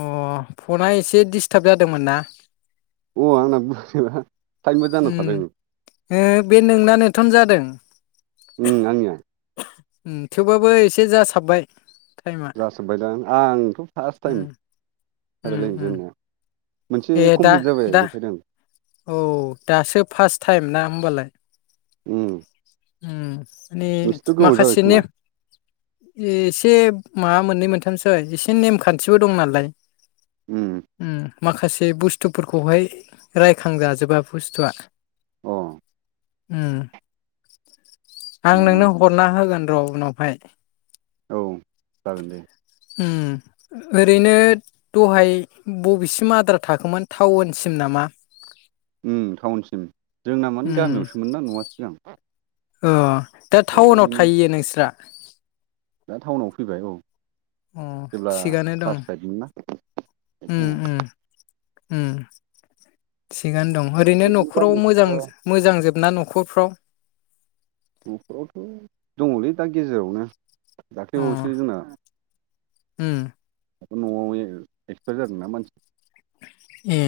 अ फना एसे डिस्टार्ब जादोंमोन ना? औ आंना बोरैबा टाइमबो जाना उम थादों बे नोंना नेथ'न जादों। उम आंनिया उम थेवबाबो एसे जासाबबाय। टाइमा जाजोब्बाय दां आंथ' फार्स्ट टाइम उम [unintelligible] उम रायलाय उम जेननाया मोनसे ए दा कमप्लिट जाबाय दा देखायदों। औ दासो फार्स्ट टाइम ना होमबालाय। उम उम माने नोंसोरथ' गोबाव जाबाय माखासेनि खोमा एसे मा मोननै मोनथामसै एसे नेमखान्थियाव दं नालाय। उम माखासे बुस्थुफोरखौहाय रायखांजाजोबा बुस्थुआ। अ उम आं उम नोंनो हरना होगोन र' उनावहाय। औ जागोन दे। ओरैनो दहाय बबेसिम आद्रा थाखोमोन टाउनसिम नामा उम टाउनसिम जोंना माने गामियावसोमोन ना न'वा सिगां। ओ दा ओमफ्राय टाउनाव बिदिनो थायैयो नोंसोरा दा टाउनाव फैबाय औ। अ जेब्ला थिगानो दं क्लास फाइभमोन ना बे उम टाइमाव उम उम थिगानो दं। ओरैनो बिदिनो न'खराव गामियाव मोजां थाबा मोजांजोबना न'खरफ्राव। न'खरावथ' दङलै दा गेजेरावनो। अ दाख्लिबावैसो जोंना उम न'आव एक्सपार जादोंना मानसि ए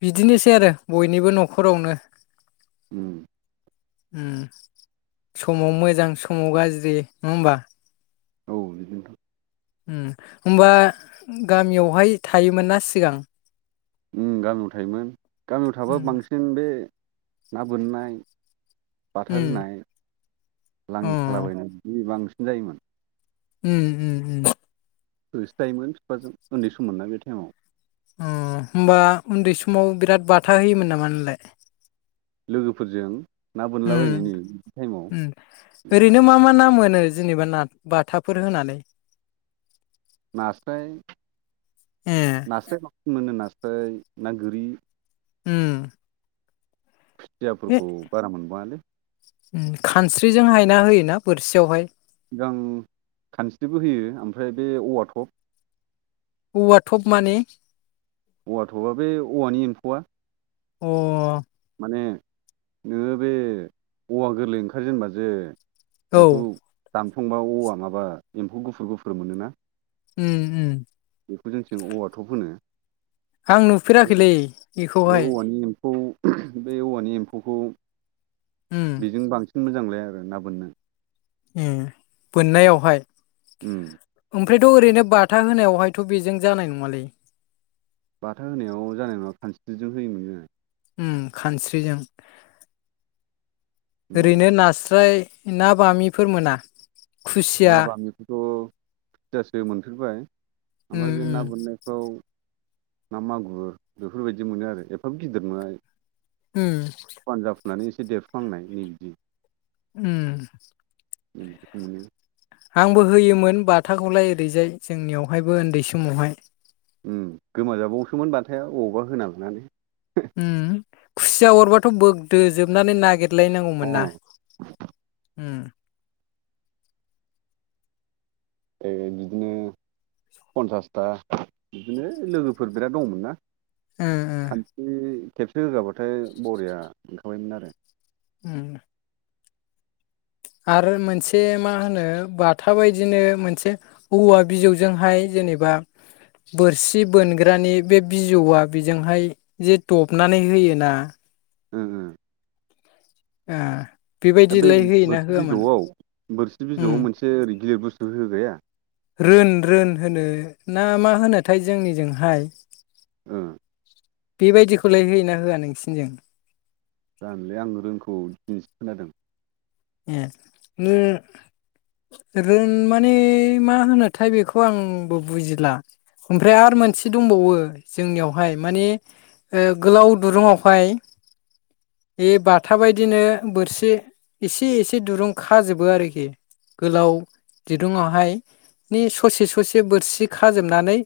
बिदिनोसै आरो बयनिबो न'खरावनो। उम उम समाव मोजां समाव गाज्रि नङा होमबा। औ बिदिनोथ' उम होमबा गामियावहाय थायोमोन ना सिगां। उम गामियाव थायोमोन गामियाव थाबा उम बांसिन बे ना बोननाय बाथा उम होनाय अ लाङि सालाबायनाय बि बांसिन जायोमोन। उम उम उम होसोजायोमोन फिफाजों उन्दै सममोनना बे टाइमाव। उम होमबा उन्दै समाव बिराद बाथा होयोमोन नामा नोंलाय लोगोफोरजों ना उम बोनलाबायनाय नै बे टाइमाव उम ओरैनो मा मा ना मोनो? जेनेबा ना बाथाफोर होनानै। नास्राय ए नास्राय मोनो नास्राय ना गोरि उम [unintelligible] ए खुसियाफोरखौ बारा मोनबाङालै। खानस्रिजों हायना होयोना बोरसियावहाय। सिगां खानस्रिबो होयो ओमफ्राय बे औवा थप औवा थब माने? औवाथ'बा बे औवानि एम्फौआ। अ माने नोङो बे औवा गोरलै ओंखारजेनबा जे औ बेखौ दानफंबा औवा माबा एम्फौ गुफुर गुफुर मोनोना उम उम। बेखौ जोंथिं औवा थब होनो। आं नुफेराखैलै बेखौहाय। खौ बे औवानि एम्फौखौ उम बेजों बांसिन मोजांलाया आरो ना बोननो ए बोन्नायावहाय। उम। ओमफ्रायथ' ओरैनो बाथा होनायावहायथ' बेजों जानाय नङालै। बाथा होनायाव जानाय नङा खानस्रिजों होयोमोन जोङो। उम खानस्रिजों उम ओरैनो नास्राय ना बामिफोर मोना? खुसिया ना बामिखौथ' फुजासो मोनफेरबाय उम ओमफाय बे उम ना बोन्नायफ्राव ना मागुर बेफोरबायदि मोनो आरो एफाब गिदिर मोना। उम। मानो एसे देरफुहांनाय नै बिदि। उम। नै बिदिखौ मोनो। आंबो होयोमोन बाथाखौलाय ओरैजाय जोंनियावहायबो ओन्दै समावहाय। उम गोमाजाबावोसोमोन बाथाया अबावबा होना लानानै। उम खुसिया अरबाथ' बोग्दो जोबनानै अ नागेदलायनांगौमोन ना? उम। ओ बिदिनो पन्सासथा बिदिनो ओ लोगोफोर बिराद दङ'मोन ना। ओ ओ खानसि खेबसे होगाबाथाय बरिया मोनखाबायमोन आरो। उम। आरो मोनसे मा होनो बाथा बायदिनो मोनसे औवा बिजौजोंहाय ज जेनेबा बोरसि बोनग्रानि बे बिजौआ बिजोंहाय जे दबनानै होयोना। उम उम। ए। दा बै बोरसि बिजौआव बोरसि उम बिजौआव मोनसे ओरै गिलिर बुस्थु होगाया। रोन रोन होनो ना मा होनोथाय जोंनिजोंहाय। ओ। बेबायदिखौलाय होयोना होआ नोंसिनि जों। जानोलै आं रोंखौ दिनैसो खोनादों। ए उम। रोन माने मा होनोथाय बेखौ आंबो बुजिदला। ओमफ्राय आरो मोनसे दंबावो जोंनियावहाय माने ओ गोलाव दुरुङावहाय बे बाथा बायदिनो बोरसि एसे एसे दुरुं खाजोबो आरोखि। गोलाव दिरुुंआवहाय नि ससे ससे बोरसि खाजोबनानै